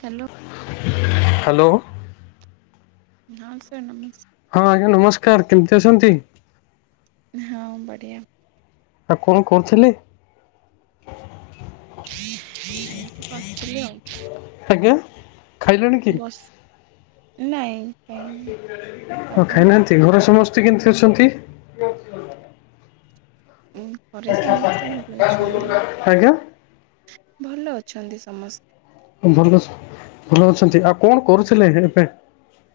Hello. Hello. ହଁ sir ନମସ୍ ହଁ ଆଜ୍ଞା ନମସ୍କାର। କେମିତି ଅଛନ୍ତି? ହଁ ବଢ଼ିଆ। ଆଉ କଣ କରୁଥିଲେ? ଏଇଠି ବସିଥିଲି ଆଉ ଆଜ୍ଞା। ଖାଇଲେଣି କି ବସ୍ ନାଇଁ। କାଇଁ ଆଉ ଆପଣ ଖାଇନାହାନ୍ତି। ଘରେ ସମସ୍ତେ କେମିତି ଅଛନ୍ତି? ଉ ଘରେ ସମସ୍ତେ ଭଲ ଅଛନ୍ତି। ଆଜ୍ଞା ଭଲ ଅଛନ୍ତି ସମସ୍ତେ। ଭଲ ଭଲ ଅଛନ୍ତି। ଆଉ କଣ କରୁଥିଲେ ଏବେ?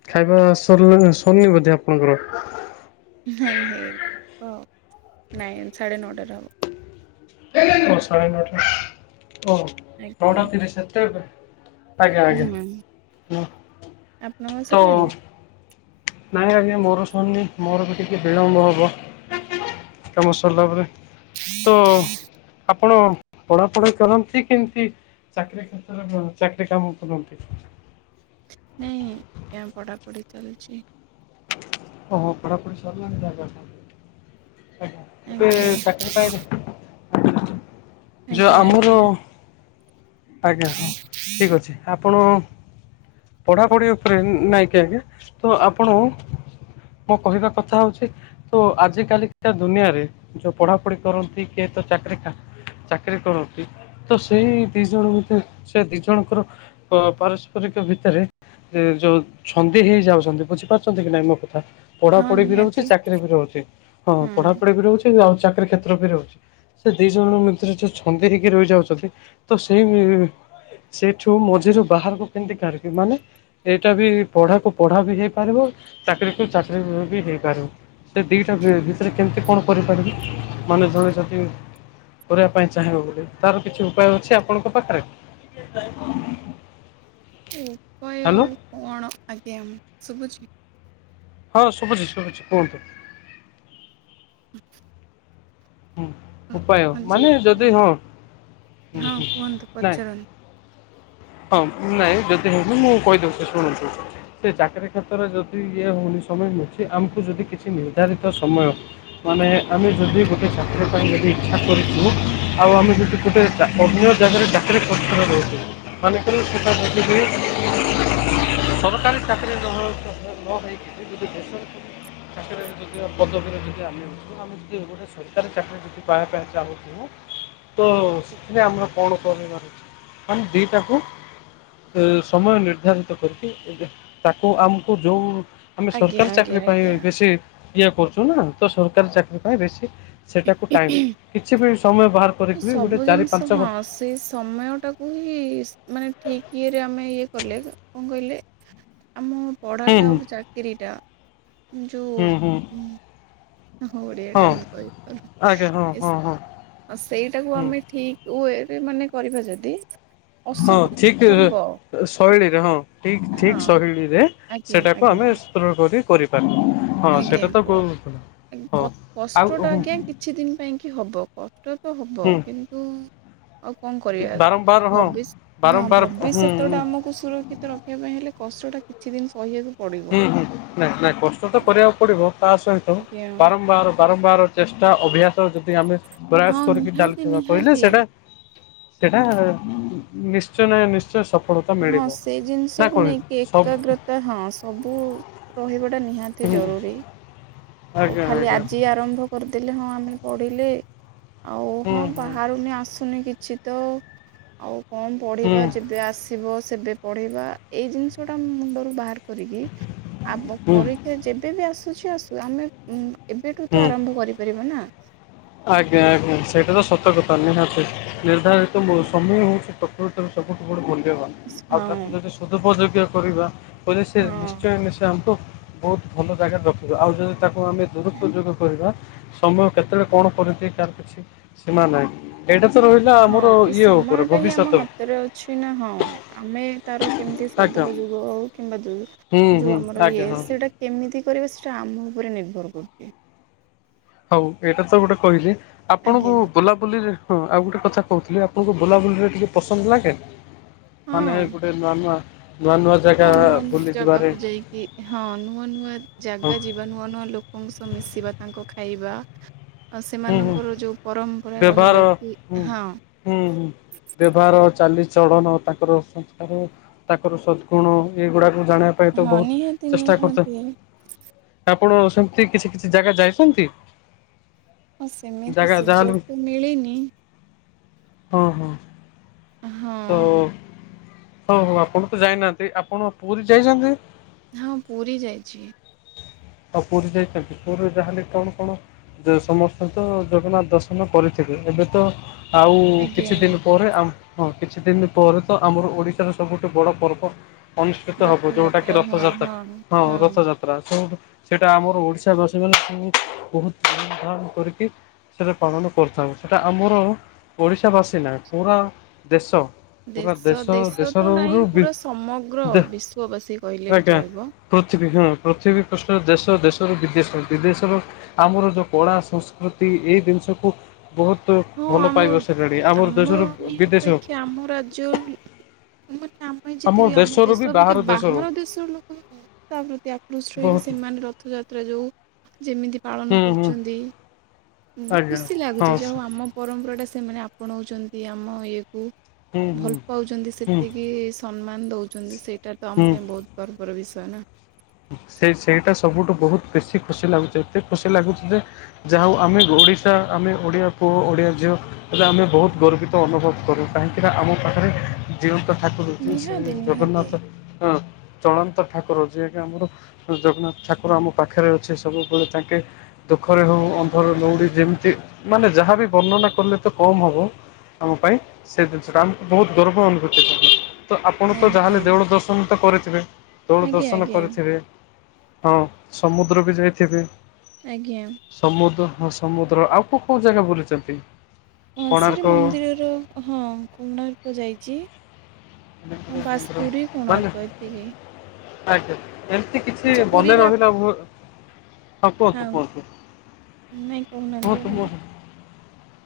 ଖାଇବା ସରଲା ସରନି ବୋଧେ ଆପଣଙ୍କର। ନାଇଁ ହେ ନାଇଁ ସା଼େଢେ ନଅଟାରେ ହବ? ଓ ସାଢ଼େ ନଅଟା ଓ ଆଜ୍ଞା ନଟା ତିରିସ ସେତବେ। ଆଜ୍ଞା ହୁଁ ଆଜ୍ଞା ହଁ ଆପଣଙ୍କର ତ ସରିଲାଣି ନାଇଁ ଆଜ୍ଞା ମୋର ସରିନି ମୋର ବି ଟିକେ ବିଳମ୍ବ ହବ କାମ ସରିଲା ପରେ। ତ ଆ ଆପଣ ପଢାପଢି କରନ୍ତି କେମିତି ଚାକିରୀ କ୍ଷେତ୍ରରେ ଚାକିରି କାମ କରନ୍ତି? ନାଇଁ ପଢା ପଢି ଚାଲିଛି। ଓହୋ ପଢ଼ାପଢ଼ି ସରିଲାଣି ତାହାଲେ ଏବେ ଆଜ୍ଞା ଚାକିରି ପାଇନି। ଯୋଉ ଆଜ୍ଞା ଆମର ଆଜ୍ଞା ଆଜ୍ଞା ହଁ ଠିକ ଅଛି ଆପଣ। ପଢାପଢି ଉପରେ ନାଇଁ କି ଆଜ୍ଞା ତ ଆପଣ? ମୋ କହିବା କଥା ହଉଛି। ତ ଆଜି କାଲିକା ଦୁନିଆରେ ଯୋଉ ପଢାପଢି କରନ୍ତି କିଏ ତ ଚାକିର ଚାକିରୀ କରନ୍ତି ତ ସେଇ ଦି ଜଣ ଭିତରେ ସେ ଦି ଜଣଙ୍କର ପାରସ୍ପରିକ ଭିତରେ ଯୋଉ ଛନ୍ଦି ହେଇଯାଉଛନ୍ତି ବୁଝିପାରୁଛନ୍ତି କି ନାଇଁ ମୋ କ ହଁ ପଢାପଢି ବି ରହୁଛି ନିହାତି ଚାକିର ବି ରହୁଛି ହଁ ପଢାପଢି ବି ରହୁଛି। ଚାକିରି କ୍ଷେତ୍ରରେ ବି ରହୁଛି। ସେ ଦିଇ ଜଣଙ୍କ ଭିତରେ ଯୋଉ ଛନ୍ଦି ହେଇକି ରହିଯାଉଛନ୍ତି ତ ସେଇ ସେଠୁ ମଝିରୁ ବାହାରକୁ କେମିତି କାହାରିବି ମାନେ? ଏଇଟା ବି ପଢାକୁ ପଢା ବି ହେଇପାରିବ ଚାକିରୀ କୁ ଚାକିରି ବି ହେଇପାରିବ। ସେ ଦୁଇଟା ଭିତରେ କେମିତି କଣ କରିପାରିବି ମାନେ ଜଣେ ଯଦି କରିବା ପାଇଁ ଚାହିଁବ ବୋଲି ତାର କିଛି ଉପାୟ ଅଛି ଆପଣଙ୍କ ପାଖରେ? [inaudible] ଉପାୟ ହ୍ୟାଲୋ ଆଉ କଣ ଆଜ୍ଞା ମୁଁ ଶୁଭୁଛି। ହଁ ଶୁଭୁଛି ଶୁଭୁଛି କୁହନ୍ତୁ? [inaudible] ହୁଁ ଉପାୟ ହଁ ଜି ମାନେ ଯଦି ହଁ ହଁ ହଁ ହୁଁ କୁହନ୍ତୁ ନାଇଁ। ପଚାରନ୍ତୁ ହଁ ନାଇଁ ଯଦି ହେଇନି ମୁଁ କହିଦେଉଛି ଶୁଣନ୍ତୁ? ସେ ଚାକିରୀ କ୍ଷେତ୍ରରେ ଯଦି ଇଏ ହଉନି ସମୟ ମିଳଛି ଆମକୁ ଯଦି କିଛି ନିର୍ଦ୍ଧାରିତ ସମୟ ମାନେ ଆମେ ଯଦି ଗୋଟେ ଛାତ୍ର ପାଇଁ ଯଦି ଇଚ୍ଛା କରିଛୁ ଆଉ ଆମେ ଯଦି ଗୋଟେ ଅନ୍ୟ ଜାଗାରେ [inaudible] ସରକାରୀ ଚାକରିରେ ନ ହୋଇ ଯଦି ବେସରକାରୀ [inaudible] ସରକାରୀ ଚାକିରି ଯଦି [unintelligible] ଚାଲଥିବଁ ତ ସେଥିରେ ଆମର କଣ କରିବାର [unintelligible] ମାନେ ଦିଟାକୁ। ସମୟ ନିର୍ଦ୍ଧାରିତ କରିକି ତାକୁ ଆମକୁ ଯୋଉ ଆମେ ଆଜ୍ଞା ସରକାରୀ ଚାକିରି ଆଜ୍ଞା ପାଇଁ ଆଜ୍ଞା ଏମିତି ଇଏ କରୁଛୁ ନା ତ ସରକାରୀ ଚାକିରୀ ପାଇଁ ବେଶୀ ସେଟାକୁ ଟାଇମ କିଛି ବି ସମୟ ବାହାର କରିକି ବି ଗୋଟେ ସବୁ ଚାରି ଜିନିଷ ପାଞ୍ଚ ଘଣ୍ଟା ହୁଁ ହଁ ସେଇ ସମୟଟାକୁ ହିଁ ମାନେ ଠିକ୍ ଇଏରେ ଆମେ ଇଏ କଲେ କଣ କହିଲେ ଆମ ହୁଁ ପଢାଟା ଆଉ ଚାକିରୀ ଟା ଯୋଉ ହୁଁ ହୁଁ ହ ଓଡିଆ ଟା ହଁ ମୁଁ କହିପାରୁ ଆଜ୍ଞା ହଁ ହଁ ହଁ ଆଉ ସେଇଟାକୁ ହୁଁ ଆମେ ଠିକ୍ ୱେରେ ମାନେ କରିବା ଯଦି ହଁ ଅସୁବିଧା ଠିକ୍ ତ ହବ। ଶୈଳୀରେ ହଁ ଠିକ ହଁ ଠିକ ଶୈଳୀରେ ଆଜ୍ଞା ସେଟାକୁ ଆଜ୍ଞା ଆମେ ସୂତ୍ର କରି କରିପାରନେ। ହଁ ସେଟା ତ କୋଉ କଷ୍ଟ ଟା ଆଜ୍ଞା କିଛି ଦିନ ପାଇଁ କି ହବ କଷ୍ଟ ତ ହବ, ହୁଁ କିନ୍ ନ୍ତୁ ଆଉ କଣ କରିବା ବାରମ୍ବାର ହଁ ଭବିଷ ହଁ ବାରମ୍ବାର ହୁଁ ଭବିଷ୍ୟତଟା ଆମକୁ ସୁର କ୍ଷିତ ରଖିବା ପାଇଁ ହେଲେ କଷ୍ଟଟା କିଛି ଦିନ ସହିୟାକୁ ପଡିବ। ହୁଁ ନାଇଁ ନାଇଁ କଷ୍ଟ ତ କରିବାକୁ ପଡିବ, ତା ସହିତ ଆଜ୍ଞା ବାରମ୍ବାର ବାରମ୍ବାର ଚେଷ୍ଟା ଅଭ୍ୟାସ ଯଦି ଆମେ ହଁ ପ୍ରୟାସ କରିକି ନିହାତି ଚାଲିଥିବା କହିଲେ ନିହାତି। ସେଟା ସେଇଟା ନିଶ୍ଚୟ ନା ନିଶ୍ଚୟ ସଫଳ ହଁ ସେ ଜିନିଷକୁ ନେଇକି ଏକାଗ୍ରତା। ତ ହଁ ସବୁ ରହିବାଟା ନିହାତି ଜରୁରୀ। ଆଉ ଆଜ୍ଞା ଖାଲି ଆଜ୍ଞା ଆଜି ଆରମ୍ଭ କରିଦେଲେ ହଁ ଆମେ ପଢିଲେ ଆଉ ହୁଁ ହଁ ହୁଁ ବାହାରୁନି ଆସୁନି କିଛି ତ ଆଉ କଣ ହୁଁ ପଢିବା ଯେବେ ଆସି ଯିବ ସେବେ ପଢିବା, ଏଇ ଜିନିଷଟା ମୁଣ୍ଡରୁ ବାହାର କରିକି ଆଗ ହୁଁ ପ ହେ ଯେବେବି ଆସୁଚି ଆସୁ ଆମେ ଏବେଠୁ ତ ହୁଁ। ଆରମ୍ଭ କରିପାରିବା ନା। ଆଜ୍ଞା ଆଜ୍ଞା ସେଇଟା ତ ସତ କଥା ନିହାତି। ନିର୍ଦ୍ଧାରିତ ମୋ ସମୟ ହଉଛି ପ୍ରକୃତ ସବୁଠୁ [unintelligible] ମୂଲ୍ୟବାନ [unintelligible] ଆଉ ହଁ ତାକୁ ଯଦି ସଦୁପଯୋଗୀ କରିବା କହିଲେ ସେ ହଁ ନିଶ୍ଚୟ ସେ ଆମକୁ ବହୁତ ଭଲ ଜାଗାରେ ରଖିବା, ଆଉ ଯଦି ତାକୁ ଆମେ ଦୁରୁପଯୋଗ କରିବା ସମୟ କେତେବେଳେ କଣ କରିଦିଏ କାହାର କିଛି ସୀମା ନାହିଁ। ଏଇଟା ତ ରହିଲା ହଁ ଆମର ଏଇ ଇଏ ଉପରେ ସମୟ ଟା ହିଁ ଆମ ଭବିଷ୍ୟତ ହାତରେ ଅଛି ନା ହଁ ଆମେ ତାର କେମିତି ଆଜ୍ଞା ସଦୁପଯୋଗ ଆଉ କିମ୍ବା ହୁଁ ଯୋଉ ହୁଁ ଆମର ଇଏ ଆଜ୍ଞା ହଁ ସେଇଟା କେମିତି କରିବେ ସେଇଟା ଆମ ଉପରେ ନିର୍ଭର କରୁଚି। ହଉ ଏଇଟା ତ ଗୋଟେ କହିଲି ଆଜ୍ଞା ଆପଣଙ୍କୁ ବୁଲାବୁଲିରେ ହଁ ଆଉ ଗୋଟେ କଥା କହୁଥିଲି ଆପଣଙ୍କୁ ବୁଲାବୁଲିରେ ଟିକେ ପସନ୍ଦ ଲଗେ ନା? ମାନେ ହଁ। ଗୋଟେ ନୂଆ ନୂଆ ନୂଆ ନୂଆ ଜାଗା ହଁ ନୂଆ ନୂଆ ବୁଲିଯିବେ। ଜାଗାକୁ ଯାଇକି ହଁ ନୂଆ ନୂଆ ଜାଗା ଯିବା ନୂଆ ନୂଆ ଲୋକଙ୍କ ସହ ମିଶିବା ତାଙ୍କ ଖାଇବା ହୁଁ ହୁଁ ସେମାନଙ୍କର ଯୋଉ ପରମ୍ପରା ବ୍ୟବହାର ରହିଲା କି ହୁଁ ହଁ ହୁଁ ବ୍ୟବହାର ଚାଲି ଚଳନ। ତାଙ୍କର ସଂସ୍କାର ତାଙ୍କର ସଦ୍ ଗୁଣ ଏଗୁଡ଼ାକୁ ଜାଣି ପାଇଁ ତ ହଁ ବହୁତ ନିହାତି ଚେଷ୍ଟା କରୁଥାଉ ନିହାତି। ଆପଣ ସେମିତି କିଛି କିଛି ଜାଗା ଯାଇଛନ୍ତି? ହଁ ସେମିତି ଜାଗା ଯାହାହେଲେ ସୁଯୋଗ ବି ତ ମିଳିନି। ହଁ ହଁ ହଁ ତ ହଉ ହଉ ଆପଣ ତ ଯାଇନାହାନ୍ତି, ଆପଣ ପୁରୀ ଯାଇଥିଲେ? ହଁ ପୁରୀ ଯାଇଛି। ଆଉ ପୁରୀ ଯାଇଛନ୍ତି ପୁରୀରେ ଯାହେଲେ କଣ କଣ? ଯେ ସମସ୍ତେ ତ ଜଗନ୍ନାଥ ଦର୍ଶନ କରିଥିବେ ଏବେ ତ ଆଉ ଆଜ୍ଞା କିଛି ଦିନ ପରେ ଆମ ହଁ କିଛି ଦିନ ପରେ ତ ଆମର ଓଡ଼ିଶାରେ ସବୁଠୁ ବଡ଼ ପର୍ବ ଅନୁଷ୍ଠିତ ହବ ଯୋଉଟା କିି ରଥଯାତ୍ରା ହଁ ରଥଯାତ୍ରା ସବୁ ସେଇଟା ଆମର ଓଡ଼ିଶାବାସୀ ମାନଙ୍କୁ ବହୁତ ଧା କରିକି ସେଟା ପାଳନ କରିଥାଉ ସେଟା ଆମର ଓଡ଼ିଶା ବାସୀ ନାହିଁ ପୁରା ଦେଶ ପୁରା ଦେଶ ଦେଶ ତ ଦେଶରୁ ନାହିଁ ବି ପୁରା ସମଗ୍ର ଦେ ବିଶ୍ଵବାସୀ କହିଲେ ବି ଆଜ୍ଞା ଚଳିବ। ପୃଥିବୀ ହଁ ପୃଥିବୀ ପୃ ଷ୍ଠ ଦେଶ ଦେଶରୁ ବିଦେଶ ବିଦେଶର ଆମର ଯୋଉ କଳା ସଂସ୍କୃତି ଏଇ ଜିନିଷକୁ ବହୁତ ହଁ ଭଲ ଆମ ପାଇବସି ଲେଣି ଆମର ଦେଶରୁ ବିଦେଶ ଆମର ଯୋଉ ମାନେ ଆମେ ଯେତିକି ଆମ ଦେଶରୁ ବି ଦେଶ ଅପେକ୍ଷା ଦେଶରୁ ବାହାର ଦେଶର ଲୋକ ତା ପ୍ରତି ଆକୃଷ୍ଟ ହେଇକି ବହୁତ ସେମାନେ ରଥଯାତ୍ରା ଯୋଉ ଯେମିତି ପାଳନ ହୁଁ ହୁଁ କରୁଛନ୍ତି ଆଜ୍ଞା ଖୁସି ହଁ ଲାଗୁଛି ଯା ସ ହଉ ଆ ଆମ ପରମ୍ପରା ଟା ସେମାନେ ଆପଣାଉଛନ୍ତି ଆମ ଇଏକୁ। ହୁଁ ଭଲ ହୁଁ ପାଉଛନ୍ତି ହୁଁ ସେତିକି ସମ୍ମାନ ଦଉଛନ୍ତି ସେଇଟା ତ ଆମ ହୁଁ ପାଇଁ ବହୁତ ଗର୍ବର ବିଷୟ ନା। ସେ ସେଇଟା ସବୁଠୁ ବହୁତ ବେଶୀ ଖୁସି ଲାଗୁଛି ଏତେ ଖୁସି ଲାଗୁଛି ଯେ ଯାହା ହଉ ଆମେ ଓଡ଼ିଶା ଆମେ ଓଡ଼ିଆ ପୁଅ ଓଡ଼ିଆ ଝିଅ ସେଟା ଆମେ ବହୁତ ଗର୍ବିତ ଅନୁଭବ କରୁ କାହିଁକି ନା ଆମ ପାଖରେ ଜିଅନ୍ତା ଠାକୁର ହେଉଚି ସେ ନିହାତି ନିହାତି। ଜଗନ୍ନାଥ ହଁ ଚଳନ୍ତି ଠାକୁର ଯିଏ ଯେ ଆମର ଜଗନ୍ନାଥ ଠାକୁର ଆମ ପାଖରେ ଅଛି ସବୁବେଳେ ତାଙ୍କେ ଦୁଃଖରେ ହୋଉ ଅନ୍ଧରେ ଲଉଡ଼ି ଯେମିତି ମାନେ ଯାହା ବି ବର୍ଣ୍ଣନା କଲେ ତ କମ୍ ହେବ। ଆମ ପାଇଁ ସେ ଜିନିଷଟା ଆମକୁ ବହୁତ ଗର୍ବ ଅନୁଭୂତି [inaudible] ତ ଆପଣ ତ ଯାହା ଆଜ୍ଞା ହେଲେ ଦେଉଳ ଦର୍ଶନ ତ କରିଥିବେ ଦେଉଳ ଆଜ୍ଞା ଦର୍ଶନ ଆଜ୍ଞା ଦେ ହଁ ସମୁଦ୍ର ବି ଯାଇଥିବେ। ଆଜ୍ଞା। ସମୁଦ୍ର ହଁ ସମୁଦ୍ର ଆଉ କୋଉ କୋଉ ଜାଗା ବୁଲିଚନ୍ତି। ହଁ ଶ୍ରିରି ମନ୍ଦିରର ହଁ କୁଣ୍ଡାର୍କ ଯାଇଚି। ହଁ ବାସ୍ ପୁରୀ ମାନେ କୋଣାର୍କ ଏତିକିି। ଆଜ୍ଞା ଏମିତି କିଛି ମନେ ପୁରୀର ରହିଲା ଭ ହଁ କୁହନ୍ତୁ କୁହନ୍ତୁ ନାଇଁ କହୁନାହାନ୍ତି କୁହନ୍ତୁ ଆପଣ। କୁହନ୍ତୁ।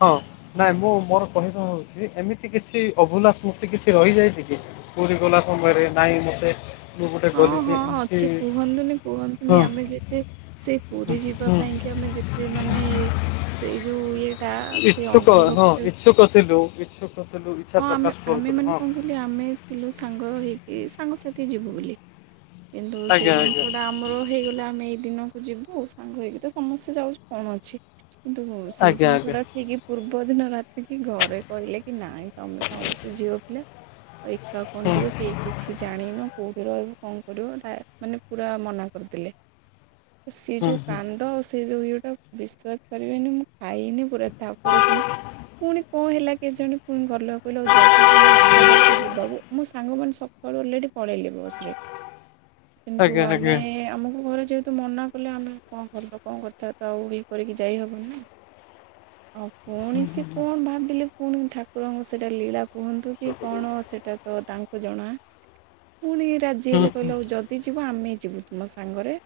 ହଁ ନାଇଁ ମୁଁ ମୋର କହିବା ହେଉଚି ଏମିତି କିଛି ଅଭୁଲା ସ୍ମୃତି କିଛି ରହିଯାଇଚି ପୁରୀ ଗଲା ସମୟରେ ନାହିଁ ମୋତେ ହଁ ହଁ ଅଛି କୁହନ୍ତୁନି ହଁ କୁହନ୍ତୁନି ଆମେ ଯେବେ ସେ ପୁରୀ ଯିବୁ ଯିବା ପାଇଁ କି ଆମେ ଯେତେ ମାନେ ସେଇ ଯୋଉ ଇଏଟା [inaudible] ସେ ଇଛୁକ ହଁ ଅନୁଭବଟା ଇଛୁକ ଥିଲୁ ଇଛୁକ ଥିଲୁ। ଇଚ୍ଛା ହଁ ଆମେ ପ୍ରକାଶ ଆମେ କରୁଥିଲୁ ମାନେ ହଁ। କଣ କହିଲେ ଆମେ ଥିଲୁ ସାଙ୍ଗ ହେଇକି ସାଙ୍ଗସାଥି ଯିବୁ ବୋଲି। କିନ୍ତୁ ଆଜ୍ଞା ସେଇ ଆଜ୍ଞା ଜିନିଷ ଟା ଆ ଆମର ହେଇଗଲା ଆମେ ଏଇ ଦିନକୁ ଯିବୁ ସାଙ୍ଗ ହେଇକି ତ ସମସ୍ତେ ଯାଉଚୁ କଣ ଅଛି। କିନ୍ତୁ ସେଇ ଆଜ୍ଞା ଆଜ୍ଞା ଜିନିଷ ଟା ଠିକ ପୂର୍ବ ଦିନ ରାତିକି ଘରେ କହିଲେ କି ନାଇଁ ତମେ ସମସ୍ତେ ଝିଅ ପିଲା ଆଉ ଏକା କଣ ହୁଁ ଯିବ କି? କିଛି ଜାଣିନ କୋଉଠି ରହିବ କଣ କରିବ ଆ ମାନେ ପୁରା ମନା କରିଦେଲେ। ସେ ହୁଁ ଯୋଉ ହୁଁ। କାନ୍ଦ ଆଉ ସେ ଯୋଉ ଇଏଟା ବିଶ୍ଵାସ କରିବେନି ମୁଁ ଖାଇନି ପୁରା ତା ପରଦିନ ପୁଣି କଣ ହେଲା କେଜାଣି ଘର୍ ଲୋକ କହିଲ ଆଉ ଯଦି ତମେ ଇଛା କରୁଛ ଯିବାକୁ ମୋ ସାଙ୍ଗମାନେ ସକାଳୁ ଅଲରେଡି ପଳେଇଲେ ବସ ରେ। କିନ୍ତୁ ଆଜ୍ଞା ଆମେ ଆଜ୍ଞା ଆମକୁ ଘରେ ଯେ ତୁ ମନା କଲେ ଆମେ କଣ ଭଲ କଣ କଥା ବାର୍ତା ଆଉ ଇ କରିକି ଯାଇହବନିନା ଆଉ। ପୁଣି ସେ କଣ ଭାବିଲେ ପୁଣି ଠାକୁରଙ୍କୁ ସେଇଟା ଲୀଳା। କୁହନ୍ତୁ କି କଣ ସେଟା ତ ତାଙ୍କୁ ଜଣା ପୁଣି ରାଜି ହୁଁ ହେଲେ ହୁଁ କହିଲେ ହଉ ଯ ଦି ଯିବ ଆମେ ଯିବୁ ତୁମ ସାଙ୍ଗରେ।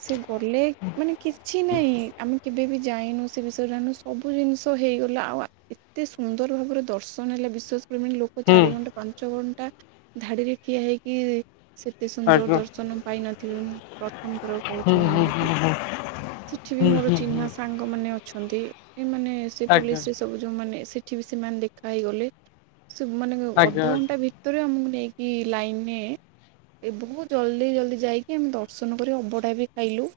ସେ ଗଲେ ମାନେ କିଛି ନାହିଁ ଆମେ କେବେ ବି ଯାଇନୁ ସେ ବିଷୟରେ ଜାଣିନୁ ସବୁ ଜିନିଷ ହେଇଗଲା ଆଉ ଏତେ ସୁନ୍ଦର ଭାବରେ ଦର୍ଶନ ହେଲା ବିଶେଷ କରି ମାନେ ଲୋକ ହୁଁ ଚାରି ଘଣ୍ଟା ପାଞ୍ଚ ଘଣ୍ଟା ଧାଡି଼ରେ ଠିଆ ହେଇକି ସେତେ ସୁନ୍ଦର ଆଜ୍ଞା ଦର୍ଶନ। ପାଇନଥିବେ ମୁଁ ପ୍ରଥମଥର ହୁଁ କହୁଛି ମଁ ହୁଁ ଅନୁଭୂତି ହୁଁ ହୁଁ ସେଠି ବି ହୁଁ ମୋର ହୁଁ ଚିହ୍ନା ହୁଁ ସାଙ୍ଗ ଙ୍ଗ ମାନେ ଅଛନ୍ତି ସେ ମାନେ ସେ ଆଜ୍ଞା ପୋଲିସ ରେ ସବୁ ଯୋଉ ମାନେ ସେ ଠି ବି ସେମାନେ ଦେଖା ହେଇଗଲେ ସେ ମାନେ ଆଜ୍ଞା ଅଧଘଣ୍ଟା ଭିତ ଭିତରେ ଆମକୁ ନେଇକି ଲାଇନରେ। ଏ ବହୁତ ଜଲ୍ଦି ଜଲଦି ଯାଇକି ଆମେ ଦର୍ଶନ କରି ଅବଢ଼ା ବି ଖାଇଲୁ।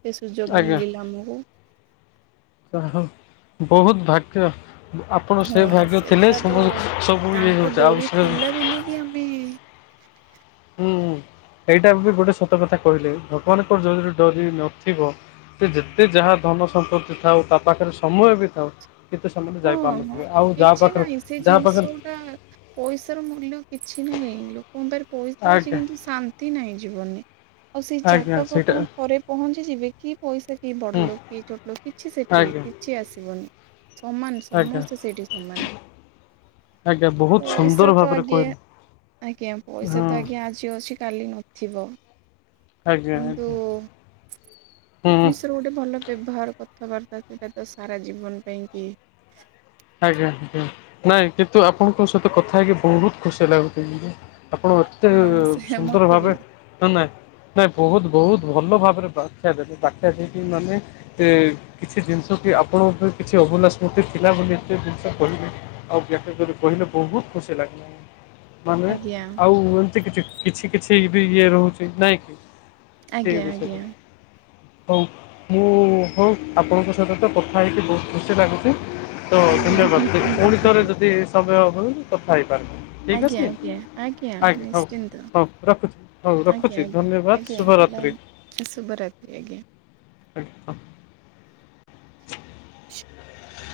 ସେ ସୁଯୋଗ ମିଳିଲା ଆମକୁ। ଯା ହଉ ବହୁତ ଭାଗ୍ୟ। ଆପଣ ସେ ହଁ ଭାଗ୍ୟ ଥିଲେ ସେଇଟା ତ ସବୁ ସବୁ ଇଏ ହେଉଛେ ଆଉ ସେ ଏଇ ମ୍ବି। ଏଇଟା ବି ଗୋଟେ ସତ କଥା କହିଲେ ଭଗବାନଙ୍କର ଯଦି ଡୋରି ନଥିବ। ସେ ଯେତେ ଯାହା ଧନ ସମ୍ପତ୍ତି ଥାଉ ତା ପାଖରେ ସମୟ ବି ଥାଉ। କେତେ ସମୟରେ ହଁ ହଁ ଯାଇପାରୁନଥିବେ ଆଉ ଯାହା ପାଖରେ ଯାହା ପାଖରେ ପଇସା ର ମୂଲ୍ୟ କିଛି ନାହିଁ ଲୋକଙ୍କ ପାରେ ପଇସା ଅଛି ଆଜ୍ଞା କିନ୍ତୁ ଶାନ୍ତି ନାହିଁ ଜୀବନରେ। ଆଉ ସେଇ ଆଜ୍ଞା ଜାଗାକୁ ସେଇଟା ଆପଣ ଥରେ ପହଞ୍ଚିଯିବେ କି ପଇସା କିଏ ହୁଁ ବଡ଼ ଲୋକ୍ କିଏ ଛୋଟ ଲୋକ୍ କିଛି ସେଠି ଆଜ୍ଞା କି ଛି ଆସିବନି। ସମାନ ଆଜ୍ଞା ସମସ୍ତେ ସେଇଠି ସମାନ। ଆଜ୍ଞା ବହୁତ ସୁନ୍ଦର ପଇସା ତ ଭାବରେ ଆଜ୍ଞା କହିଲେ ଆଜ୍ଞା ପଇସା ହଁ ତ ଆଜ୍ଞା ଆ ଜି ଅଛି କାଲି ନଥିବ। ଆଜ୍ଞା କିନ୍ତୁ ଆଜ୍ଞା ହୁଁ ମଣିଷର ଗୋଟେ ଭଲ ବ୍ୟବହାର କଥାବାର୍ତ୍ତା ସେଟା ତ ସାରା ଜୀବନ ପାଇଁକି। ଆଜ୍ଞା ଆଜ୍ଞା ନାଇଁ କିନ୍ତୁ ଆପଣଙ୍କ ସହିତ କଥା ହେଇକି ବହୁତ ଖୁସି ଲାଗୁ [unintelligible] ଆପଣ ଏତେ ସେ ସୁନ୍ଦର ମତେ ବି ଭାବେ ନା ନାହିଁ। ନାଇ ବହୁତ ବହୁତ ଭଲ ଭାବରେ ବାଖ୍ୟା ଦେଲେ ବାଖ୍ୟା ଦେଇକି ମାନେ। କିଛି ଜିନିଷ କି ଆପଣଙ୍କ ପାଇଁ କିଛି ଅଭୁଲା ସ୍ମୃତି ଥିଲା ବୋଲି। ସେ ଜିନିଷ କହିଲି ଆଉ ବ୍ୟାଖ୍ୟା କରି କହିଲେ ବହୁତ ଖୁସି ଲାଗିଲା। ମାନେ ଆଜ୍ଞା ଆଉ ଏମିତି କିଛି କିଛି କିଛି ବି ଇଏ ରହୁଛି ନାଇଁ କି। ସେଇ ଆଜ୍ଞା ଆଜ୍ଞା ବିଷୟରେ। ହଉ ମୁଁ ହଉ ଆପଣଙ୍କ ସହିତ ତ କଥା ହେଇକି ବହୁତ ଖୁସି ଲାଗୁଛି। ତ ଆଜ୍ଞା ଧନ୍ଯବାଦ ପୁଣି ମତେ ଥରେ ବି ଯଦି ସମୟ ହୁଏ କଥା ହେଇପାରି ଠିକ ଆଜ୍ଞା ଅଛି ଆଜ୍ଞା ଆଜ୍ଞା ହଉ ନିଶ୍ଚିନ୍ତ ହଉ ରଖୁଛି ହଉ ରଖୁଛି ଧନ୍ୟ [unintelligible] ଶୁଭରାତି। ଶୁଭ ରାତ୍ରି ଆଜ୍ଞା। [inaudible]